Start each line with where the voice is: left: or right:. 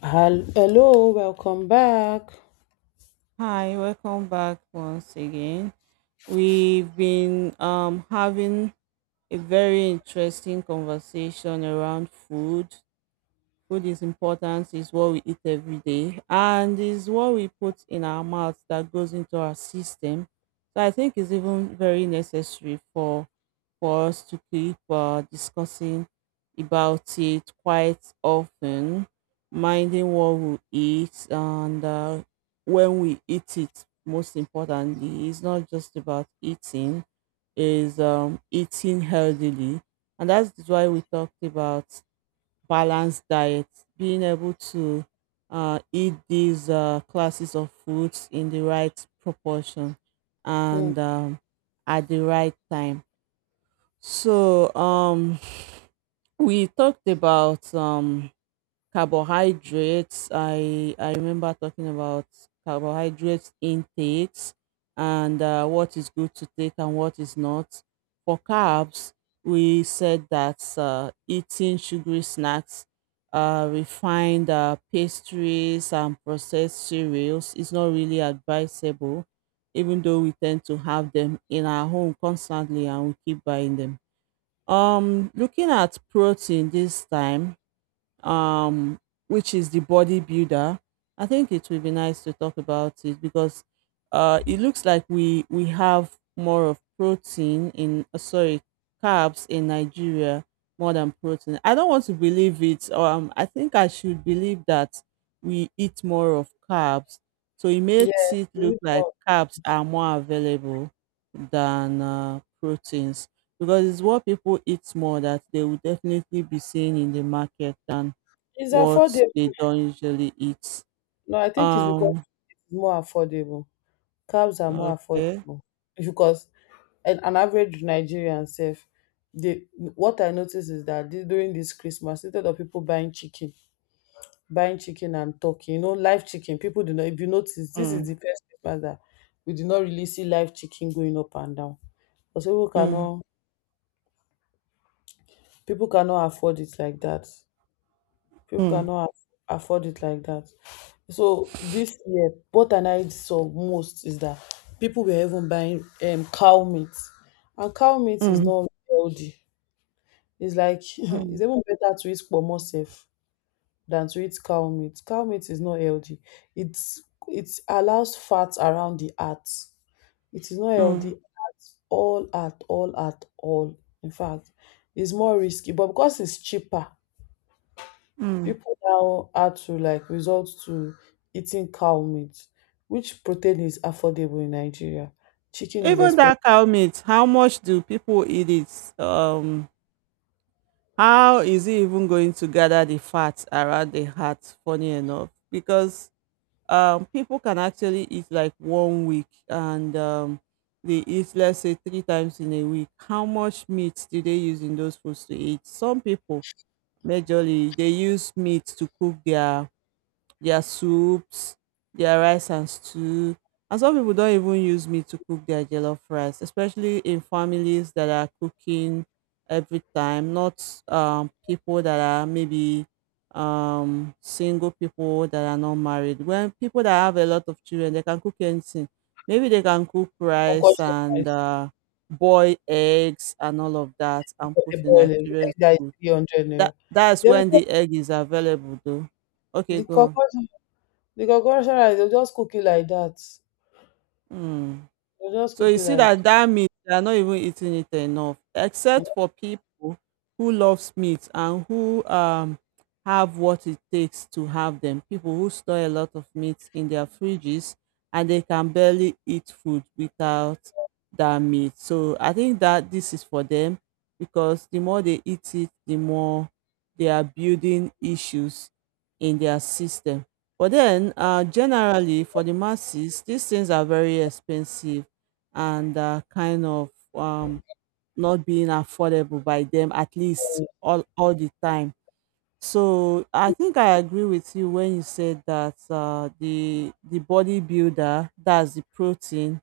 left: Hello, welcome back.
right: Hi, welcome back once again. We've been having a very interesting conversation around food. Food is important, is what we eat every day, and is what we put in our mouth that goes into our system. So I think it's even very necessary for us to keep discussing about it quite often, minding what we eat and when we eat it. Most importantly, it's not just about eating; is eating healthily, and that's why we talked about balanced diet, being able to eat these classes of foods in the right proportion
left: Mm.
right: and at the right time. So we talked about carbohydrates, I remember talking about carbohydrates intakes and what is good to take and what is not. For carbs, we said that eating sugary snacks, refined pastries, and processed cereals is not really advisable, even though we tend to have them in our home constantly and we keep buying them. Looking at protein this time, um, which is the bodybuilder. I think it would be nice to talk about it because it looks like we have more of protein in, sorry, carbs in Nigeria more than protein. I don't want to believe it. I think I should believe that we eat more of carbs, so it makes
left: Yes,
right: it look like carbs are more available than, proteins, because it's what people eat more that they will definitely be seeing in the market than
left: it's
right: what
left: affordable.
right: they don't usually eat.
left: No, I think it's because
right: Um,
left: it's more affordable. Cabs are more
right: okay.
left: affordable because an average Nigerian self, they what I notice is that during this Christmas, instead of people buying chicken and turkey, live chicken, people do not. If you notice, this is the
right: Mm,
left: first Christmas that we did not really see live chicken going up and down because
right: mm,
left: people cannot afford it like that. people
right: mm,
left: cannot aff- afford it like that. So this year, what I saw most is that people were even buying cow meat, and cow meat is
right: mm,
left: not healthy. It's like it's
right: mm,
left: even better to eat pomo safe than to eat cow meat. Cow meat is not healthy. It's it allows fat around the heart. It is not healthy
right: mm,
left: at all, at all, at all. In fact, it's more risky, but because it's cheaper,
right: mm.
left: people now had to like resort to eating cow meat, which protein is affordable in Nigeria. Chicken is
right: Even
left: expensive.
right: that cow meat, how much do people eat it? How is it even going to gather the fat around the heart? Funny enough, because people can actually eat like one week and they eat, let's say, three times in a week. How much meat do they use in those foods to eat? Some people, majorly, they use meat to cook their soups, their rice and stew. And some people don't even use meat to cook their jollof rice, especially in families that are cooking every time, not people that are maybe single people that are not married. When people that have a lot of children, they can cook anything. Maybe they can cook rice
left: Concussion
right: and
left: is
right: boil eggs and all of that and put
left: they
right: in their
left: boil it. Egg
right: children's
left: that is
right: food.
left: 300
right: that
left: naira.
right: that's
left: They
right: when
left: will,
right: the egg is available though. Okay,
left: the
right: go on.
left: concussion, the concussion rice, they'll just cook it like that.
right: Hmm.
left: They'll just
right: So
left: cook
right: you
left: it
right: see
left: like that.
right: that that meat, they are not even eating it enough, except for people who loves meat and who have what it takes to have them. People who store a lot of meat in their fridges and they can barely eat food without that meat. So I think that this is for them because the more they eat it, the more they are building issues in their system. But then, generally for the masses, these things are very expensive and kind of not being affordable by them, at least all the time. So I think I agree with you when you said that, the bodybuilder, that's the protein,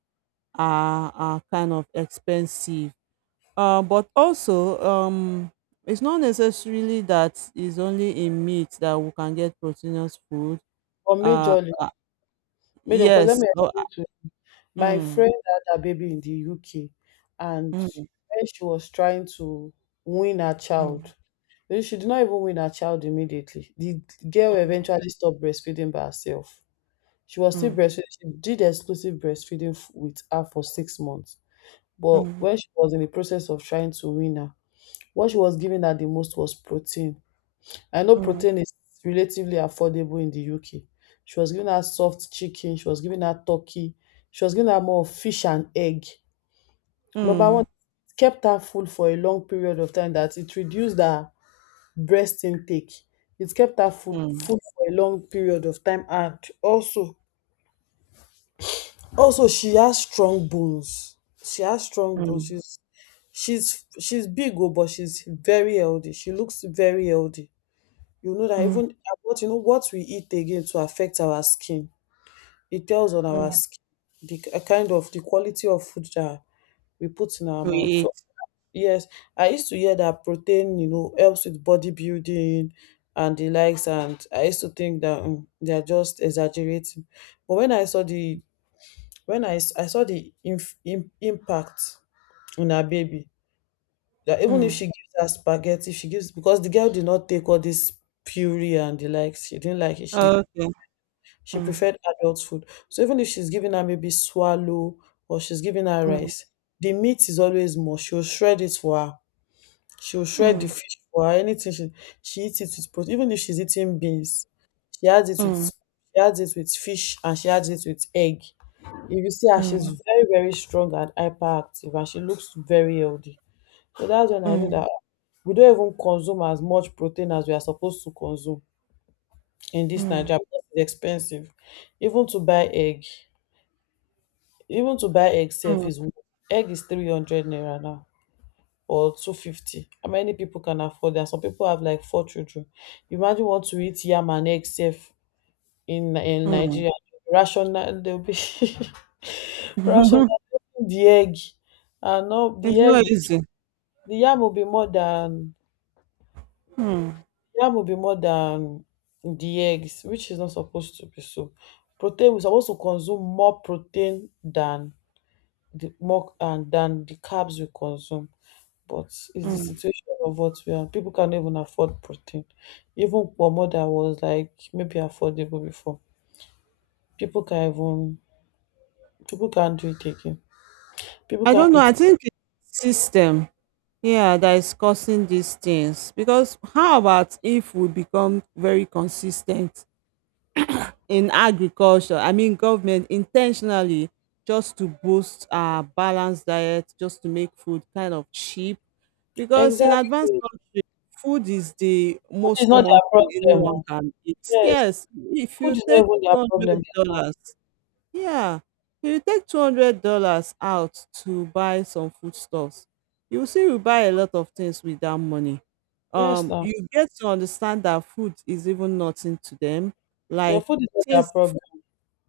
right: are kind of expensive. But also, it's not necessarily that it's only in meat that we can get proteinous food.
left: Or
right: Uh,
left: majorly,
right: uh,
left: major, because let
right: yes.
left: me
right: Oh.
left: explain to you. My
right: Mm,
left: friend had a baby in the UK, and
right: mm,
left: when she was trying to win her
right: mm,
left: child, then she did not even win her child immediately. The girl
right: mm,
left: eventually stopped breastfeeding by herself. She was still
right: mm,
left: breastfeeding. She did exclusive breastfeeding with her for 6 months. But
right: mm,
left: when she was in the process of trying to win her, what she was giving her the most was protein. I know
right: mm.
left: protein is relatively affordable in the UK. She was giving her soft chicken. She was giving her turkey. She was giving her more of fish and egg. Number one,
right: Mm,
left: it kept her full for a long period of time that it reduced her breast intake. It kept her food
right: mm,
left: food for a long period of time, and also she has strong bones. She has strong bones.
right: mm,
left: She's big oh, but she's very healthy. She looks very healthy. You know that
right: mm,
left: even what what we eat again to affect our skin. It tells on our
right: mm.
left: skin the kind of the quality of food that we put in our
right: We
left: mouth.
right: eat.
left: So yes, I used to hear that protein, helps with bodybuilding and the likes, and I used to think that they are just exaggerating. But when I saw the impact on her baby, that even if
right: Mm.
left: she gives her spaghetti, she gives because the girl did not take all this puree and the likes. She didn't like it. She
right: Okay.
left: she
right: Mm,
left: preferred adult food. So even if she's giving her maybe swallow or she's giving her
right: mm,
left: rice, the meat is always more. She'll shred it for her. She'll shred the
right: mm,
left: fish for her, anything she eats it with protein. Even if she's eating beans,
right: mm,
left: she adds it with fish, and she adds it with egg. If you see her, she's
right: mm,
left: very, very strong and hyperactive, and she looks very healthy. So that's when I knew that
right: mm,
left: we don't even consume as much protein as we are supposed to consume in this
right: mm,
left: Nigeria because it's expensive. Even to buy egg, even to buy egg safe
right: mm,
left: is egg is 300 naira now, or 250. How many people can afford that? Some people have like four children. Imagine you want to eat yam and egg safe in
right: mm.
left: Nigeria. Rational they'll be. Rational, the egg. And no, the
right: It's
left: egg,
right: not easy.
left: the yam will be more than
right: Mm,
left: yam will be more than the eggs, which is not supposed to be so. Protein, we're supposed to consume more protein than the more and than the carbs we consume. But it's the
right: mm.
left: situation of what we are. People can't even afford protein. Even pomo that was like maybe affordable before. People can't even people can't do it again. People
right: I don't
left: can't
right: know.
left: eat.
right: I think it's system, yeah, that is causing these things. Because how about if we become very consistent in agriculture? I mean, government intentionally, just to boost our balanced diet, just to make food kind of cheap. Because in
left: Exactly.
right: advanced countries, food is the
left: Food is
right: most
left: not
right: common
left: their
right: thing
left: problem,
right: anyone
left: oh.
right: can eat.
left: Yes.
right: Yes, if you
left: Food is not
right: take
left: even their problem.
right: $200, yeah, if you take $200 out to buy some foodstuffs, you will see you buy a lot of things with that money.
left: Yes now.
right: You get to understand that food is even nothing to them.
left: Yeah,
right: Like
left: food is not their
right: things,
left: problem.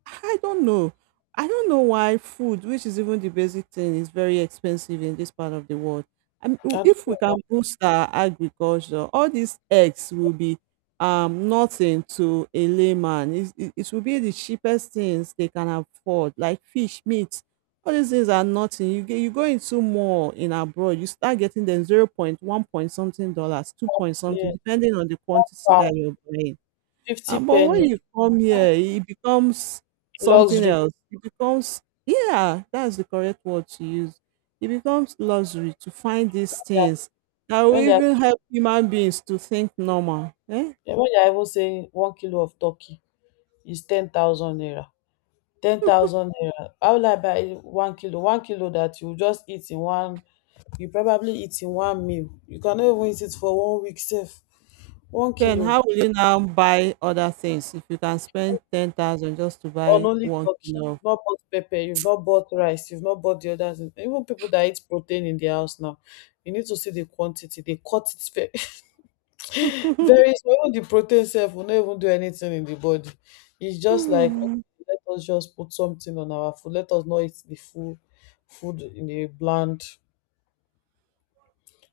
right: I don't know. I don't know why food, which is even the basic thing, is very expensive in this part of the world. I mean,
left: I don't
right: if we can
left: know.
right: boost our agriculture, all these eggs will be nothing to a layman. It will be the cheapest things they can afford, like fish, meat. All these things are nothing. You get, you go into more in abroad, you start getting them 0.1 point something dollars, two point something,
left: Yeah.
right: depending on the quantity that
left: Pound,
right: you're buying.
left: 50
right: Ah, but when
left: penny,
right: you come here, it becomes something
left: luxury.
right: else. It becomes, yeah, that's the correct word to use. It becomes luxury to find these
left: Yeah.
right: things that will
left: When they are
right: even help human beings to think normal. Eh?
left: yeah, when they are even saying 1 kilo of turkey is 10,000 naira. 10,000 naira, how will I buy One kilo that you just eat in one, you probably eat in one meal. You cannot even eat it for one week sef. one
right: Then
left: kilo
right: how will you now buy other things if you can spend 10,000 just to
left: on
right: buy
left: only
right: one
left: turkey you
right: kilo?
left: have not bought pepper, you have not bought rice, you have not bought the other thing. Even people that eat protein in their house now, you need to see the quantity they cut it very very small. Even the protein sef will not even do anything in the body. It's just like,
right: Hmm.
left: okay, let us just put something on our food, let us not eat the full food in a bland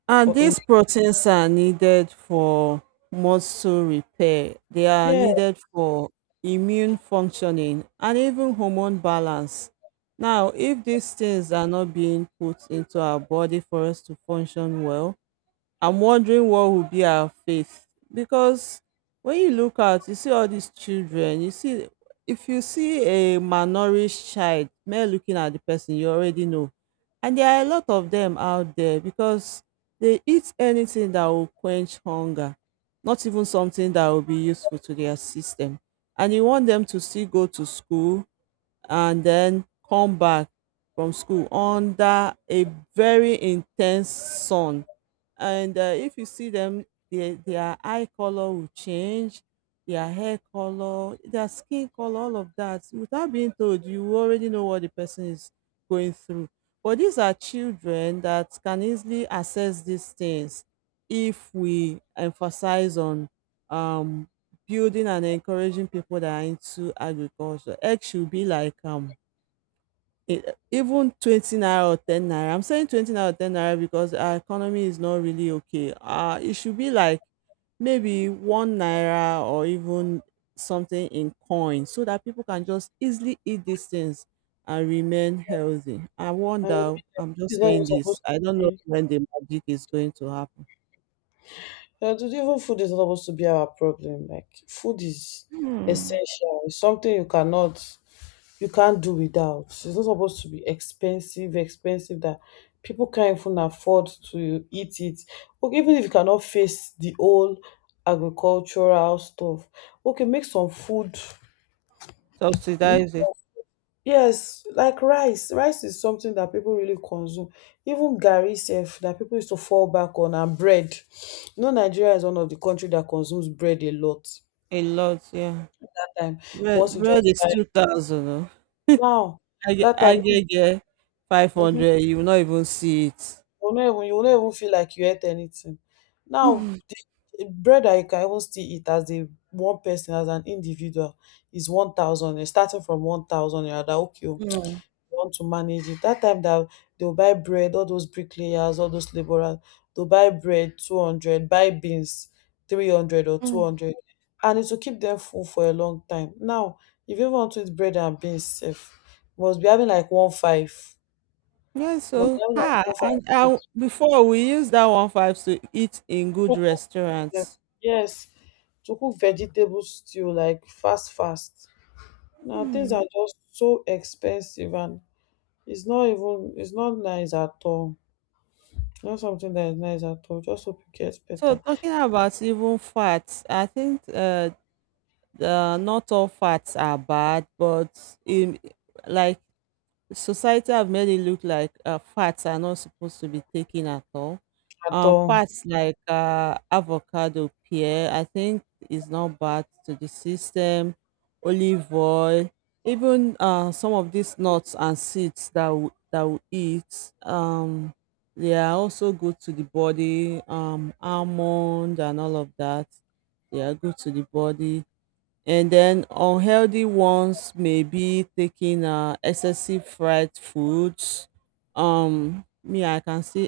right: And
left: or in,
right: these proteins are needed for muscle repair. They are
left: yeah.
right: needed for immune functioning and even hormone balance. Now, if these things are not being put into our body for us to function well, I'm wondering what will be our faith, because when you look out, you see all these children. You see, if you see a malnourished child, mere looking at the person, you already know. And there are a lot of them out there because they eat anything that will quench hunger, not even something that will be useful to their system. And you want them to still go to school, and then come back from school under a very intense sun. And if you see them, their eye color will change, their hair color, their skin color, all of that. Without being told, you already know what the person is going through. But these are children that can easily assess these things if we emphasize on um, building and encouraging people that are into agriculture. Egg should be like, e- even 20 naira or 10 naira. I'm saying 20 naira or 10 naira because our economy is not really okay. It should be like maybe 1 naira or even something in coin so that people can just easily eat these things and remain healthy. I
left: And food
right: wonder, I'm just
left: is not even
right: saying this.
left: supposed
right: I don't
left: to
right: know
left: be,
right: when the magic is going to happen.
left: even food is not supposed to be our problem. Like food is
right: Hmm.
left: essential. It's something you can't do without. It's not supposed to be expensive, expensive that people can't even afford to eat it. Okay, even if you cannot face the whole agricultural stuff, okay, make some food.
right: Subsidize it
left: Yes, like rice. Rice is something that people really consume. Even garri sef that people used to fall back on, and bread. You know, Nigeria is one of the country that consumes bread a lot.
right: a lot, yeah.
left: That time,
right: Bread,
left: once you
right: bread
left: just
right: is
left: buy it.
right: 2000. Oh.
left: Now,
right: I get,
left: that
right: I
left: time,
right: get, get
left: mm-hmm,
right: 500. You will not even see it.
left: you will not even feel like you ate anything. Now, the bread that you can even still eat as a one person as an individual is 1,000. Starting from 1,000, you're that okay, oh,
right: Mm.
left: want to manage it. That time dat they will all those bricklayers, all those labourers, they will buy bread 200, buy beans 300 or two
right: Mm.
left: hundred and it will keep them full for a long time. Now if you want to eat bread and beans sef, must be having like one five,
right: Yeah,
left: must be
right: so
left: having like
right: ha,
left: one five.
right: and
left: To
right: I, before, we use that one five to eat in good
left: cook them,
right: restaurants.
left: yes, to cook vegetable stew like fast fast. Now things
right: Mm.
left: are just so expensive, and it's not nice at all. Not something that is nice at all. Just hope it gets
right: So
left: better.
right: talking about even fats, I think, not all fats are bad, but in, like, society have made it look like, fats are not supposed to be taken at all.
left: At all.
right: Fats like avocado, pear, I think, is not bad to the system. Olive oil, even some of these nuts and seeds that that we eat, they are also good to the body. Almond and all of that, they are good to the body, and then unhealthy ones may be taking excessive fried foods. Me, I can still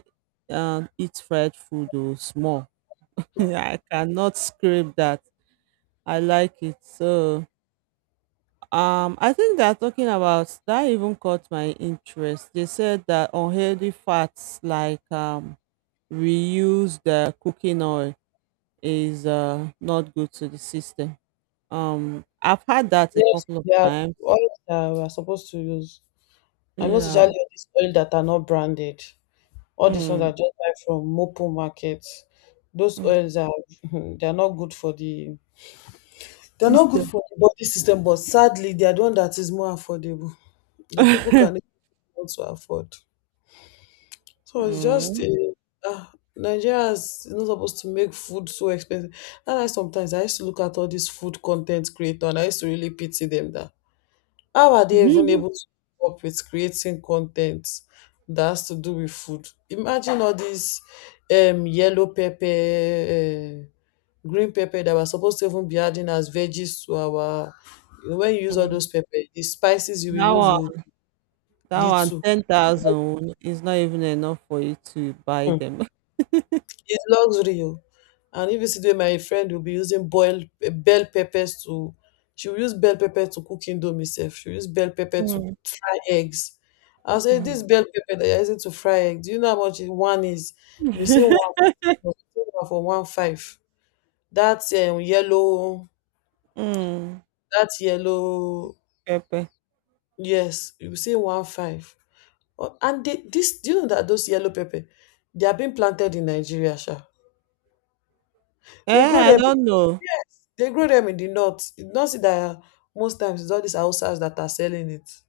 right: eat fried food though, small. I cannot scrape that. I like it. So I think they're talking about, that even caught my interest. They said that unhealthy fats like reused cooking oil is not good to the system. I've had that a
left: Yes,
right: couple of
left: there are
right: times.
left: oils that we are supposed to use. I most
right: Yeah.
left: especially all these oils that are not branded. All these ones
right: Mm,
left: are just buy from Mopo markets. Those
right: mm.
left: oils are they are not good for the they're not
right: Sister.
left: good for the body system, but sadly they are the one that is more affordable that people can afford to afford. So it's just
right: Mm.
left: Nigeria is not supposed to make food so expensive. And I sometimes I used to look at all these food content creators and I used to really pity them, that how are they even able to keep up with creating content that has to do with food? Imagine all these yellow pepper, uh, green pepper that we're supposed to even be adding as veggies to our. You know, when you use all
right: Mm.
left: those pepper, the spices you will
right: That
left: use
right: one,
left: will
right: that
left: lead
right: one,
left: to.
right: 10,000 is not even enough for you to buy them.
left: It's luxury, oh. And if you see the way my friend will be using boiled bell peppers to she will use bell pepper to cook indomie sef. She will use bell pepper to
right: Mm,
left: fry eggs. I say this
right: mm.
left: bell pepper that you're using to fry eggs, do you know how much one is? We see one for one five. That um, yellow,
right: Mm,
left: that yellow,
right: pepper.
left: yes, you see one five. Oh, and do you know that those yellow pepper, they are being planted in Nigeria, sha. They
right: Eh,
left: grow
right: I
left: them
right: don't know.
left: They grow them in the north. You don't see that most times it's all these houses that are selling it.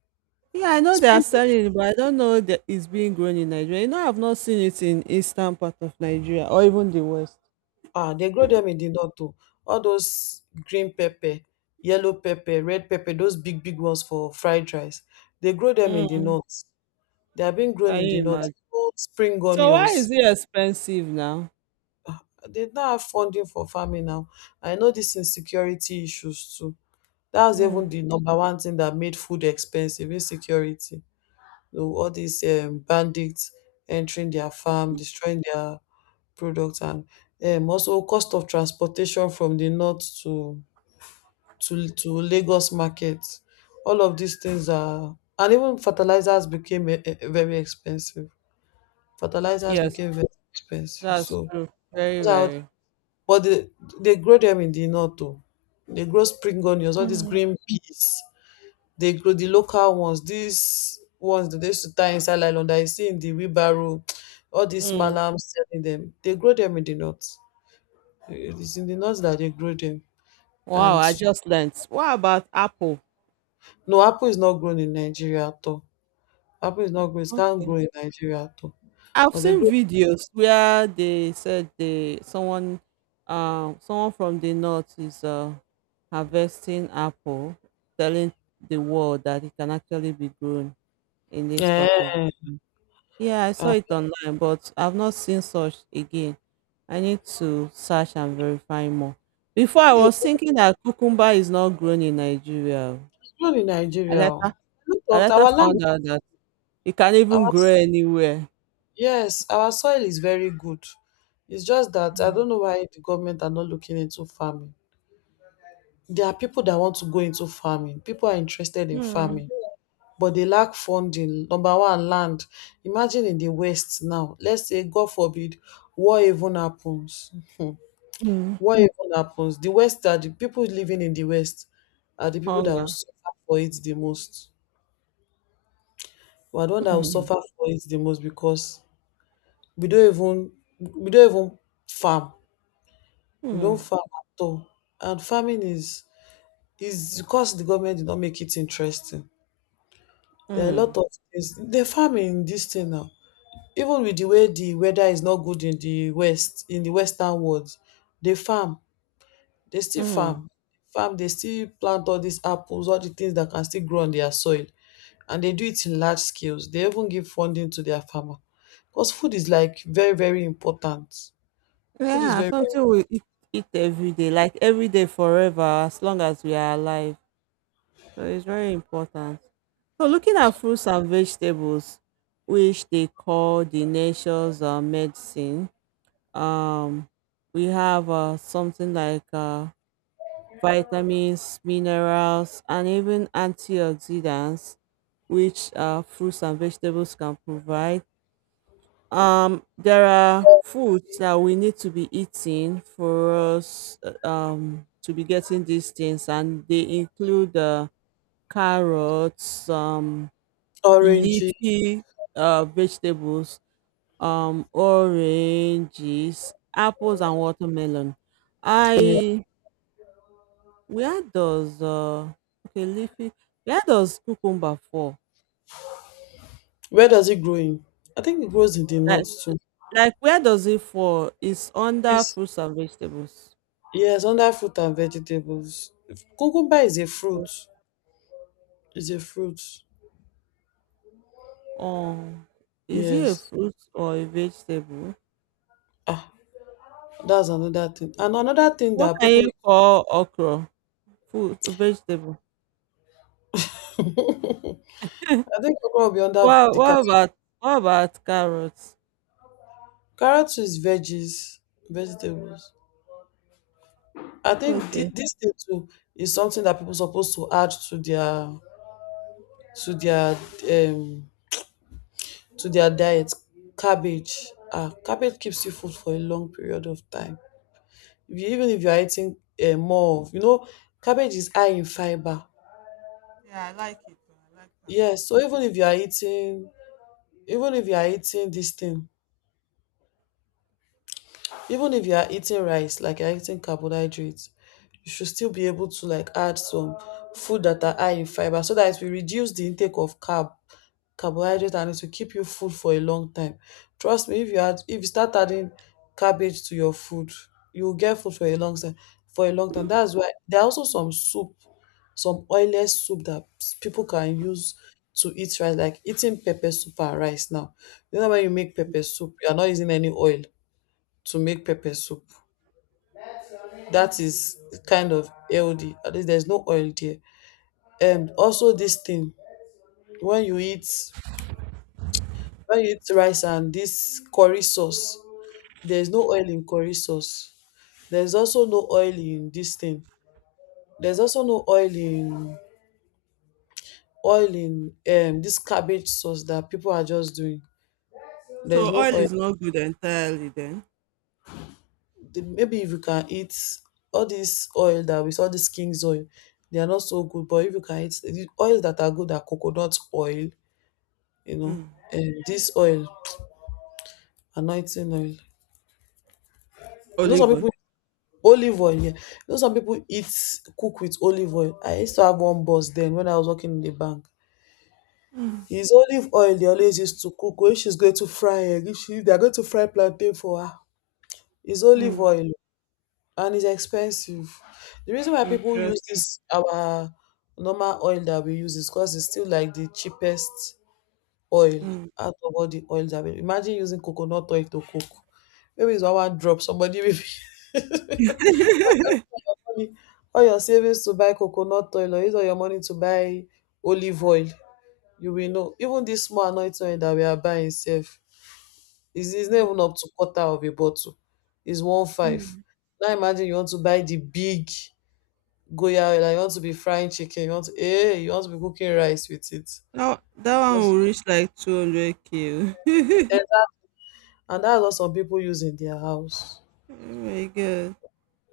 right: Yeah, I know they are
left: Spring,
right: selling it, but I don't know that it's being grown in Nigeria. You know, I've not seen it in eastern part of Nigeria or even the west.
left: ah, they grow them in the north too. All those green pepper, yellow pepper, red pepper, those big, big ones for fried rice. They grow them in the
right: Mm,
left: north. They are being grown
right: can
left: in the
right: you
left: north.
right: imagine?
left: Old spring
right: So why is
left: onions.
right: it expensive now?
left: They don't have funding for farming now. I know this insecurity issues too. That's even
right: Mm.
left: the number one thing that made food expensive, insecurity. So all these bandits entering their farm, destroying their products, and also cost of transportation from the north to Lagos market. All of these things are, and even fertilizers became very expensive. Fertilizers
right: Yes,
left: became very expensive.
right: that's
left: So,
right: true. Very,
left: those are
right: very.
left: but they grow them in the north too. They grow spring onions, all these
right: Mm.
left: green peas. They grow the local ones, these ones that they used to tie inside nylon that you see in the wheelbarrow, all these
right: Mm.
left: malams selling them. They grow them in the north. It is in the north that they grow them.
right: Wow,
left: And
right: I just learned. What about apple?
left: no, apple is not grown in Nigeria at all. Apple is not grown, it can't grow
right: Okay.
left: in Nigeria at all.
right: I've
left: But they
right: seen
left: grow
right: videos where they said they, someone, someone from the north is harvesting apple, telling the world that it can actually be grown in this part of the
left: yeah.
right: country. Yeah, I saw
left: Uh,
right: it online, but I've not seen such again. I need to search and verify more. Before, I
left: yeah.
right: was thinking that cucumber is not grown in Nigeria.
left: It's grown in
right: I
left: Nigeria.
right: later
left: Oh. Look
right: I
left: of
right: later
left: our land
right: found out that you can't even
left: our
right: grow anywhere.
left: yes, our soil is very good. It's just that I
right: Mm.
left: don't know why the government are not looking into farming. There are people that want to go into farming. People are interested in
right: Mm.
left: farming, but they lack funding. Number one, land. Imagine in the West now. Let's say, God forbid, war even happens. Mhm.
right: Mm.
left: War even happens. The West are the people living in the West are the people that will
right: Hunger.
left: suffer for it the most. We are the one that will
right: Mm.
left: suffer for it the most because we don't even we don't even farm. We
right: Mm.
left: don't farm at all. And farming is because the government did not make it interesting. There are a
right: Mm.
left: lot of things. They farm in this thing now. Even with the way the weather is not good in the west, in the western world, they farm. They still
right: Mm.
left: farm. Farm. They still plant all these apples, all the things that can still grow on their soil, and they do it in large scales. They even give funding to their farmer, because food is like very very important. Food is
right: Yeah,
left: very,
right: something we eat, eat every day, like every day forever, as long as we are alive. So it's very important. So looking at fruits and vegetables, which they call the nature's medicine, um, we have something like vitamins, minerals, and even antioxidants, which fruits and vegetables can provide. There are foods that we need to be eating for us to be getting these things, and they include carrots,
left: very orangey.
right: leafy vegetables, oranges, apples, and watermelon.
left: Yeah.
right: I Where does uh okay leafy where does cucumber fall?
left: Where does it grow in? I think it grows in the
right: Like
left: north too.
right: like where does it fall? It's under
left: Yes,
right: fruits and vegetables.
left: yes, under fruit and vegetables. Cucumber is a fruit. It's a fruit.
right: Oh, is it a
left: Yes.
right: fruit or a vegetable?
left: Ah, that's another thing. And another thing
right: What
left: that
right: can
left: people
right: you
left: need,
right: call okra? Food vegetable.
left: I think okra will be under
right: What
left: the
right: what
left: cat.
right: about what about carrots?
left: Carrot is veggies, vegetables. I think thi-
right: Okay.
left: this thing too is something that people supposed to add to their to their um to their diet. Cabbage. Ah, cabbage keeps you full for a long period of time. If you, even if you are eating more of, you know, cabbage is high in fiber.
right: Yeah, I like it. Though, I like
left: Yes,
right: carrots.
left: so even if you are eating, even if you are eating this thing even if you are eating rice like you're eating carbohydrates you should still be able to like add some food that are high in fiber so that it will reduce the intake of carbohydrate and it will keep you full for a long time. Trust me, if you add if you start adding cabbage to your food you will get food for a long time for a long time. That's why there are also some soup, some oilless soup that people can use to eat rice like eating pepper soup and rice now. You know when you make pepper soup you are not using any oil to make pepper soup. That is kind of healthy. At least there's no oil there. And also this thing, when you eat when you eat rice and this curry sauce, there's no oil in curry sauce. There's also no oil in this thing. There's also no oil in this cabbage sauce that people are just doing. There's
right: So
left: no
right: oil
left: oil.
right: is not good entirely then.
left: Maybe if you can eat all this oil that with all this king's oil, they are not so good. But if you can eat the oils that are good are coconut oil, you know,
right: Mm.
left: this oil, anointing oil. You know, some
right: Olive oil.
left: people olive oil. Yeah, you know, some people eat cook with olive oil. I used to have one boss then when I was working in the bank.
right: Mm.
left: His olive oil they always used to cook when she's going to fry egg. If she, they're going to fry plantain for her. It's olive
right: Mm.
left: oil and it's expensive. The reason why people use
right: Interesting.
left: this our normal oil that we use is because it's still like the cheapest oil
right: Mm.
left: out of all the oils available. Imagine using coconut oil to cook. Maybe it's one drop. Somebody will be all your savings to buy coconut oil or use all your money to buy olive oil. You will know. Even this small anointing oil that we are buying itself is not even up to quarter of a bottle. It's one five. Now imagine you want to buy the big goya oil and you want to be frying chicken. You want to you want to be cooking rice with it.
right: Now that one
left: Just
right: will reach like 200K. Oh
left: and that's what some people use in their house.
right: my god.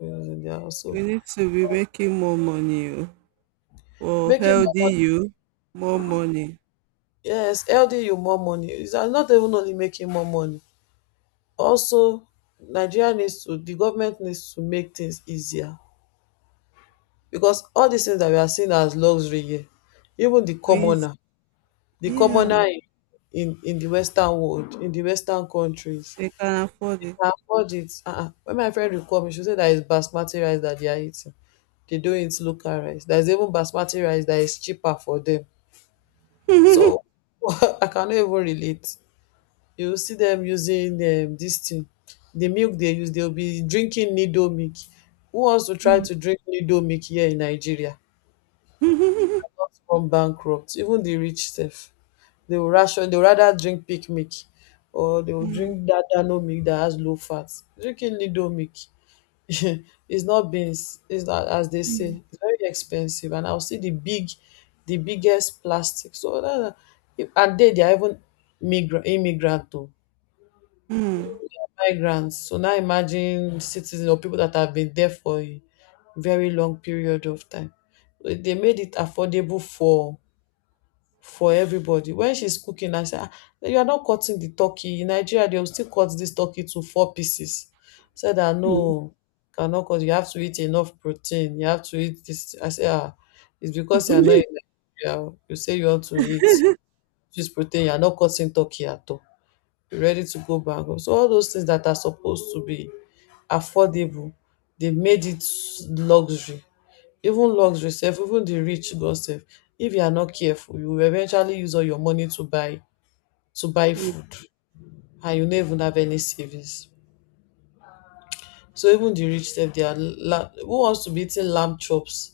left: Use in their house.
right: We
left: So
right: need to be making more money oh, for
left: making more
right: healthy
left: money
right: you. More money.
left: yes helding you more money. It's not even only making more money, also Nigeria needs to the government needs to make things easier because all these things that we are seeing as luxury here even the
right: Please.
left: commoner, the
right: Yeah,
left: commoner in in the western world, in the western countries
right: they can afford it.
left: can afford it. Uh-uh. When my friend will come she say that is basmati rice that they are eating. They don't eat local rice. There's even basmati rice that is cheaper for them. So I cannot even relate. You will see them using this thing, the milk they use, they'll be drinking needle milk. Who wants to try to drink needle milk here in Nigeria? From bankrupt, even the rich self. They will ration, they'll rather drink pig milk or they will
right: Mm,
left: drink that dano milk that has low fat. Drinking needle milk is not beans, it's not as they
right: mm,
left: say, it's very expensive. And I'll see the big, the biggest plastic. So that, and they are even migrant, immigrant too
right: mm,
left: migrants. So now imagine citizens or people that have been there for a very long period of time. They made it affordable for everybody. When she's cooking, I said, "Ah, you are not cutting the turkey. In Nigeria, they will still cut this turkey to four pieces." Said that
right: mm,
left: no, cannot cut. You have to eat enough protein. You have to eat this. I said, ah, it's because you are not in Nigeria. You say you want to eat this protein. You are not cutting turkey at all. You're ready to go back home. So all those things that are supposed to be affordable they made it luxury, even luxury sef, even the rich go sef. If you are not careful you will eventually use all your money to buy
right: mm,
left: food and you no even have any savings. So even the rich sef, they are la who wants to be eating lamb chops,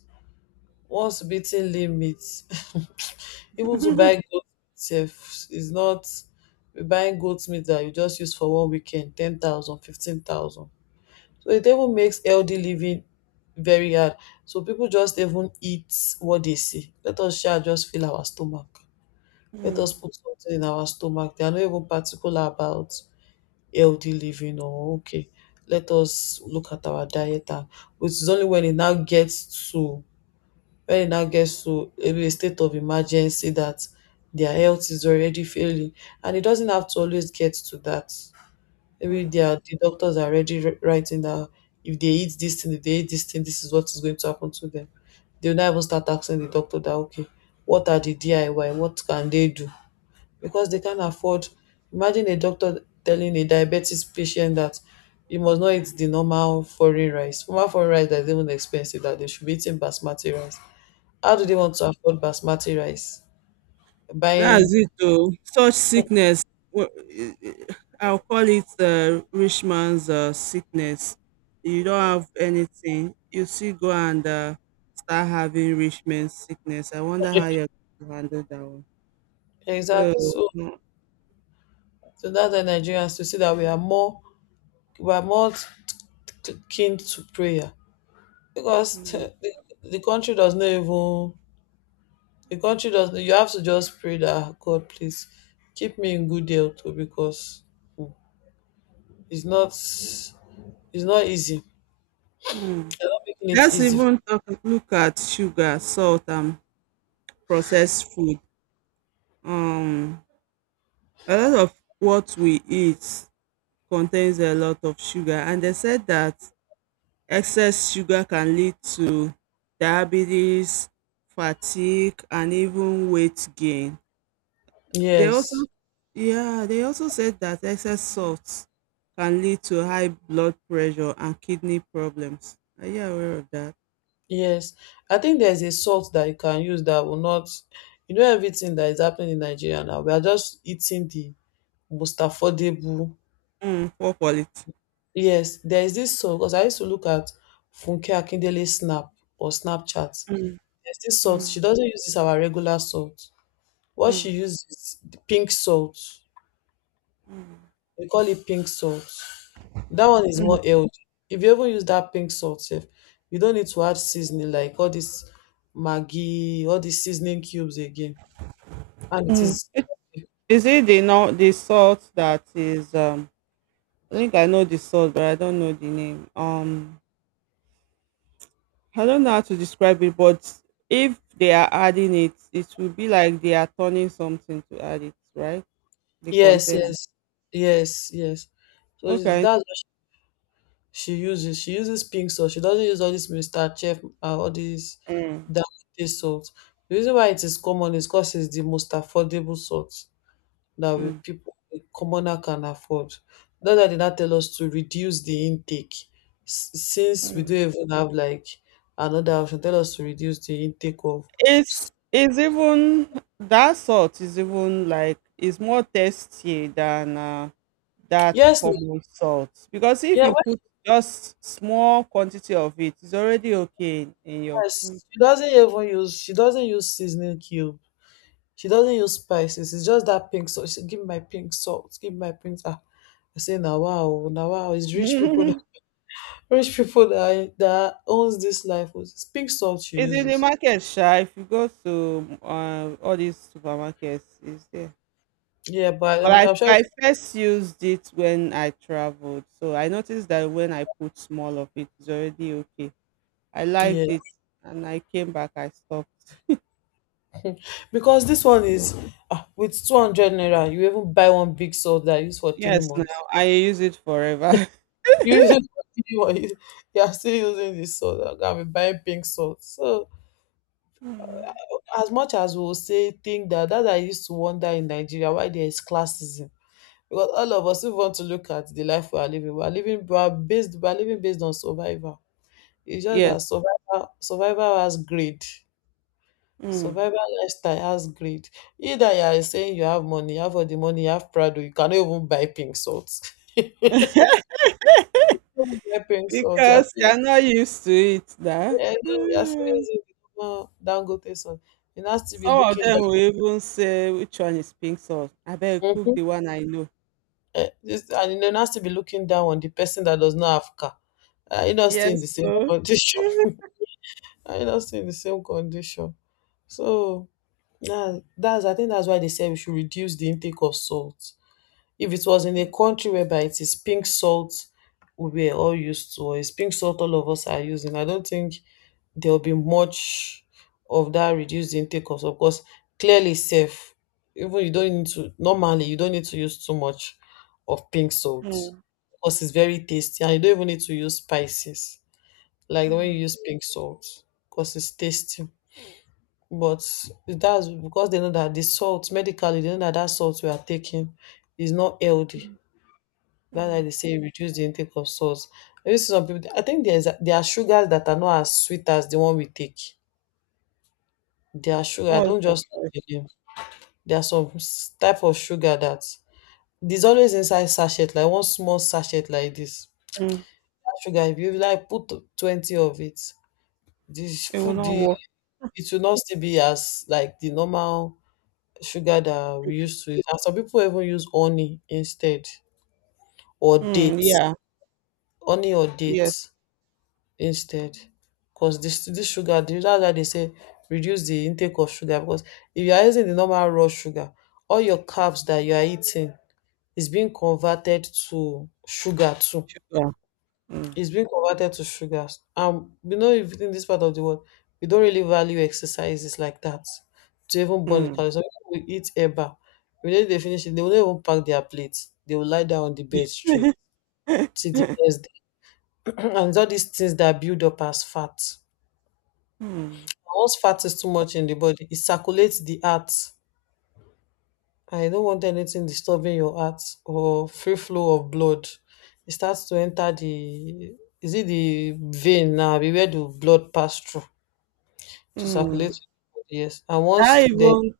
left: who wants to be eating lean meat. Even to buy goat sef is not buying goat meat that you just use for one weekend ten thousand fifteen thousand. So it even makes healthy living very hard. So people just even eat what they see. Let us shall just fill our stomach. Let us
right: mm,
left: put something in our stomach. They are not even particular about healthy living or okay. Let us look at our diet and which is only when it now gets to when it now gets to maybe a state of emergency that their health is already failing. And it doesn't have to always get to that. Maybe
right: mm.
left: they are, the doctors are already writing that if they eat this thing, if they eat this thing, this is what is going to happen to them. They'll not even start asking the doctor that, okay, what are the DIY? What can they do? Because they can't afford. Imagine a doctor telling a diabetes patient that you must not eat the normal foreign rice. Normal foreign rice that is even expensive, that they should be eating basmati rice. How do they
right: Mm.
left: want to afford basmati rice? Buying
right: That's it oh. Such sickness w- eh, eh, I'll call it rich man's sickness. You don't have anything. You still go and start having rich man's sickness. I wonder how you're going to handle that one.
left: exactly.
right: So,
left: So, so that's the Nigerians to see that we are more to keen to prayer because
right: mm,
left: the country does not even the country does not, you have to just pray that God please keep me in good health too because it's not it's not easy.
right: mm.
left: They're not making it
right: Let's
left: easy.
right: even talk, look at sugar, salt, and processed food. Um, a lot of what we eat contains a lot of sugar, and they said that excess sugar can lead to diabetes, fatigue and even weight gain. They also
left: Yes,
right: Yeah, they also said that excess salt can lead to high blood pressure and kidney problems. Are you aware of that?
left: yes. I think there's a salt that you can use that will not you know everything that is happening in Nigeria now. We are just eating the most affordable.
right: Mm, poor quality.
left: Yes, there is this salt because I used to look at Funke Akindele Snap or Snapchat.
right: Mm,
left: There's this salt.
right: mm,
left: She doesn't use this our regular salt. What
right: mm,
left: she uses is the pink salt. We call it pink salt. That one is more healthy. If you even use that pink salt, sef, you don't need to add seasoning like all this Maggi, all these seasoning cubes again. And it
right: mm.
left: is
right: Is it the, no, the salt that is I think I know the salt but I don't know the name. I don't know how to describe it, but if they are adding it, it will be like they are turning something to add it, right? The
left: yes,
right: container.
left: yes, yes, yes. So
right: Okay.
left: that's what she uses. She uses pink salt. She doesn't use all this Mr. Chef, all these
right: Mm.
left: that salt. The reason why it is common is because it's the most affordable salt. That we
right: Mm.
left: people the commoner can afford. That's why they now tell us to reduce the intake. Since we
right: Mm.
left: don't even have like another option, tell us to reduce the intake of
right: It's even That salt is even like it's more tasty than that
left: yes, no,
right: common salt because if
left: yeah,
right: you
left: well,
right: put just small quantity of it, it's already okay in your food.
left: yes. She doesn't even use she doesn't use seasoning cube. She doesn't use spices. It's just that pink salt. She said, give me my pink salt. Give me my pink. Ah, I say now wow, now wow. It's rich people that rich people that owns this life. It's pink salt she
right: It's in the
left: uses.
right: market, sha. If you go to all these supermarkets, it's there.
left: Yeah, but
right: But
left: I'm,
right: I,
left: I'm sure
right: I
left: it's
right: first used it when I traveled. So I noticed that when I put small of it, it's already okay. I liked
left: yeah.
right: it and I came back, I stopped.
left: Because this one is ah, with 200 naira, you even buy one big salt that I use for three
right: Yes, now
left: months.
right: I use it forever.
left: You use it for 3 months, you are still using this salt. I can be buying pink salt. So,
right: Mm.
left: as much as we will say, think that I used to wonder in Nigeria why there is classism. Because all of us, if we want to look at the life we are living, we are living, we are based, we are living based on survival. It's just
right: Yes.
left: that survival, survival has greed.
right: Mm.
left: Survival lifestyle has greed. Either you are saying you have money, you have all the money, you have Prado, you cannot even buy pink salt. You cannot buy pink salt. You are
right: Because you
left: still,
right: are not used to it now.
left: yeah, you are still
right: Mm.
left: using the normal Dangote salt. You now still be
right: Some of
left: looking
right: them
left: down.
right: will even say which one is pink sauce. I better cook
left: Mhm.
right: the one I know.
left: Eh, this, and you now still be looking down on the person that does not have car. Are you not still in
right: Yes,
left: the same
right: so
left: condition? Are you not still in the same condition? So, yeah, that's I think that's why they say we should reduce the intake of salt. If it was in a country whereby it is pink salt we were all used to, or it's pink salt all of us are using, I don't think there'll be much of that reduced intake of salt because clearly safe. Even you don't need to normally you don't need to use too much of pink salt
right: mm,
left: because it's very tasty and you don't even need to use spices like when you
right: mm,
left: use pink salt because it's tasty. But that's because they know that the salt medically they know that that salt we are taking is not healthy. That's why
right: mm.
left: they say reduce the intake of salt. Maybe some people, I think there are sugars that are not as sweet as the one we take. There are sugar. I
right: What's
left: don't
right: that
left: just
right: like?
left: like the name. There are some type of sugar that there's always inside sachet, like one small sachet like this.
right: Mm.
left: That sugar, if you like put 20 of it, this
right: It will
left: food
right: not
left: the
right: work.
left: it will not still be as like the normal sugar that we used to eat. And some people even use honey instead or
right: Mm,
left: dates,
right: yeah.
left: honey or
right: Yes,
left: dates instead. Because this sugar, the reason why they say reduce the intake of sugar because if you are using the normal raw sugar, all your carbs that you are eating is being converted to sugar too.
right: sugar. Mm,
left: It's being converted to sugars. You know, if in this part of the world, we don't really value exercises like that to even burn the
right: mm.
left: calories. Some people will eat eba. When they finish it, they will not even pack their plates. They will lie down on the bed straight till the next day. And it's all these things that build up as fat.
right: Mm,
left: Once fat is too much in the body, it circulates the heart. I don't want anything disturbing your heart or free flow of blood. It starts to enter the is it the vein now? Be where the blood pass through to circulate.
right: mm.
left: Yes, and once
right: That
left: the
right: even,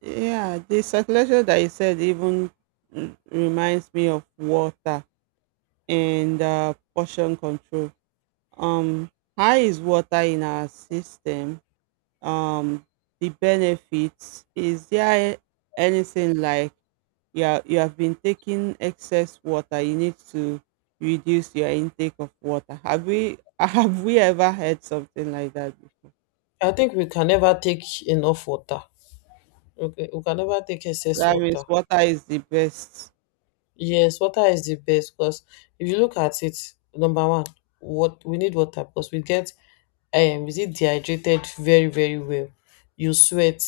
right: yeah, the circulation that you said even mm, reminds me of water and portion control. Um, how is water in our system? Um, the benefits, is there anything like you are, you have been taking excess water you need to reduce your intake of water have we have we ever heard something like that before?
left: I think we can never take enough water. Okay, we can never take excess
right: That means
left: water.
right: water is the best.
left: Yes, water is the best because if you look at it, number one, what we need water because we get is it dehydrated, very very well. You sweat,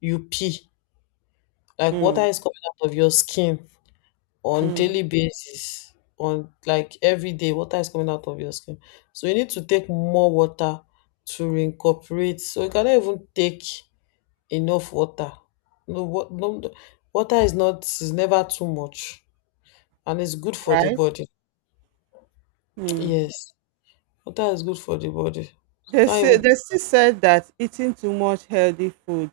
left: you pee, like water
right: Mm,
left: is coming out of your skin on daily
right: mm,
left: basis, on like every day water is coming out of your skin, so you need to take more water to reincorporate, so you cannot even take enough water. No, what? No- Water is not is never too much and it's good for the
right: right,
left: body.
right: mm.
left: Yes, water is good for the body so you
right: They
left: can't
right: say
left: even.
right: they still said that eating too much healthy food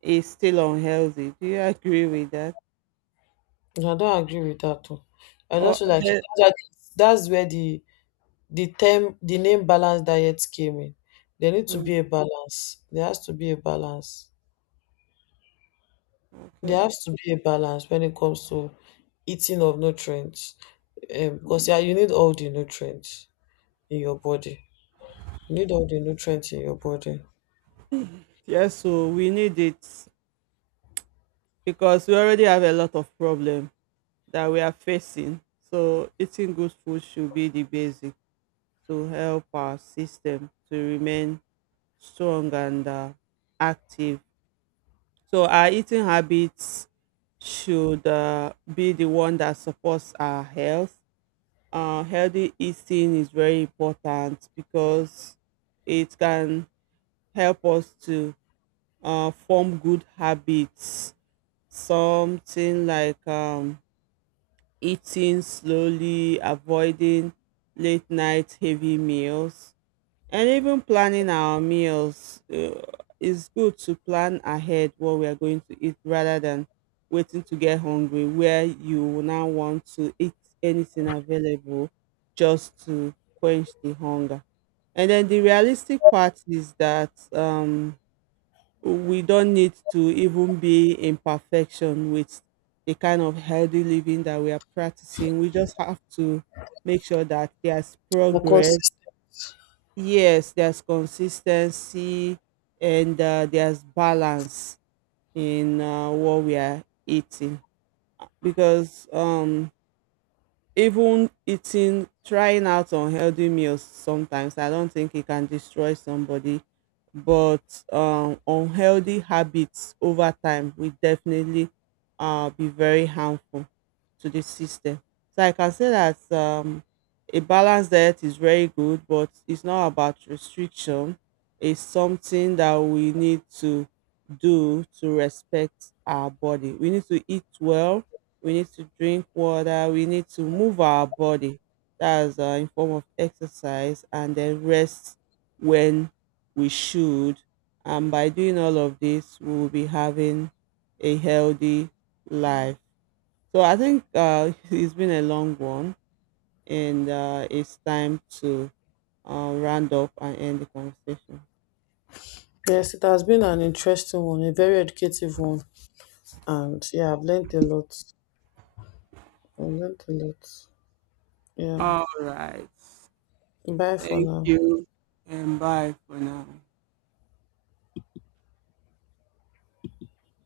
right: is still unhealthy, do you agree with that
left: Yeah, I don't agree with that too. I
right: or
left: just feel like that's
right: the,
left: where that's where the term the name balanced diet came in. There need to be
right: mm,
left: a balance. There has to be a balance.
right: okay.
left: There has to be a balance when it comes to eating of nutrients. Because yeah, you need all the nutrients in your body. You need all the nutrients in your body.
right: Yeah, so we need it because we already have a lot of problems that we are facing. So eating good food should be the basic to help our system to remain strong and active. So our eating habits should be the one that supports our health. Healthy eating is very important because it can help us to form good habits. Something like eating slowly, avoiding late night heavy meals, and even planning our meals. It's good to plan ahead what we are going to eat rather than waiting to get hungry, where you will now want to eat anything available just to quench the hunger. And then the realistic part is that we don't need to even be in perfection with the kind of healthy living that we are practicing. We just have to make sure that there's
left: You're
right: progress.
left: consistent.
right: Yes, there's consistency and there's balance in what we are eating because even eating trying out unhealthy meals sometimes, I don't think it can destroy somebody, but unhealthy habits over time will definitely be very harmful to the system. So I can say that, a balanced diet is very good, but it's not about restriction. It's something that we need to do to respect our body. We need to eat well, we need to drink water, we need to move our body. That's in form of exercise, and then rest when we should. And by doing all of this, we will be having a healthy life. So I think it's been a long one, and it's time to round up and end the conversation.
left: Yes, it has been an interesting one, a very educative one. And yeah, I've learned a lot. I've learned a lot. Yeah.
right: All right.
left: Bye for
right: Thank
left: now.
right: you. And bye for now.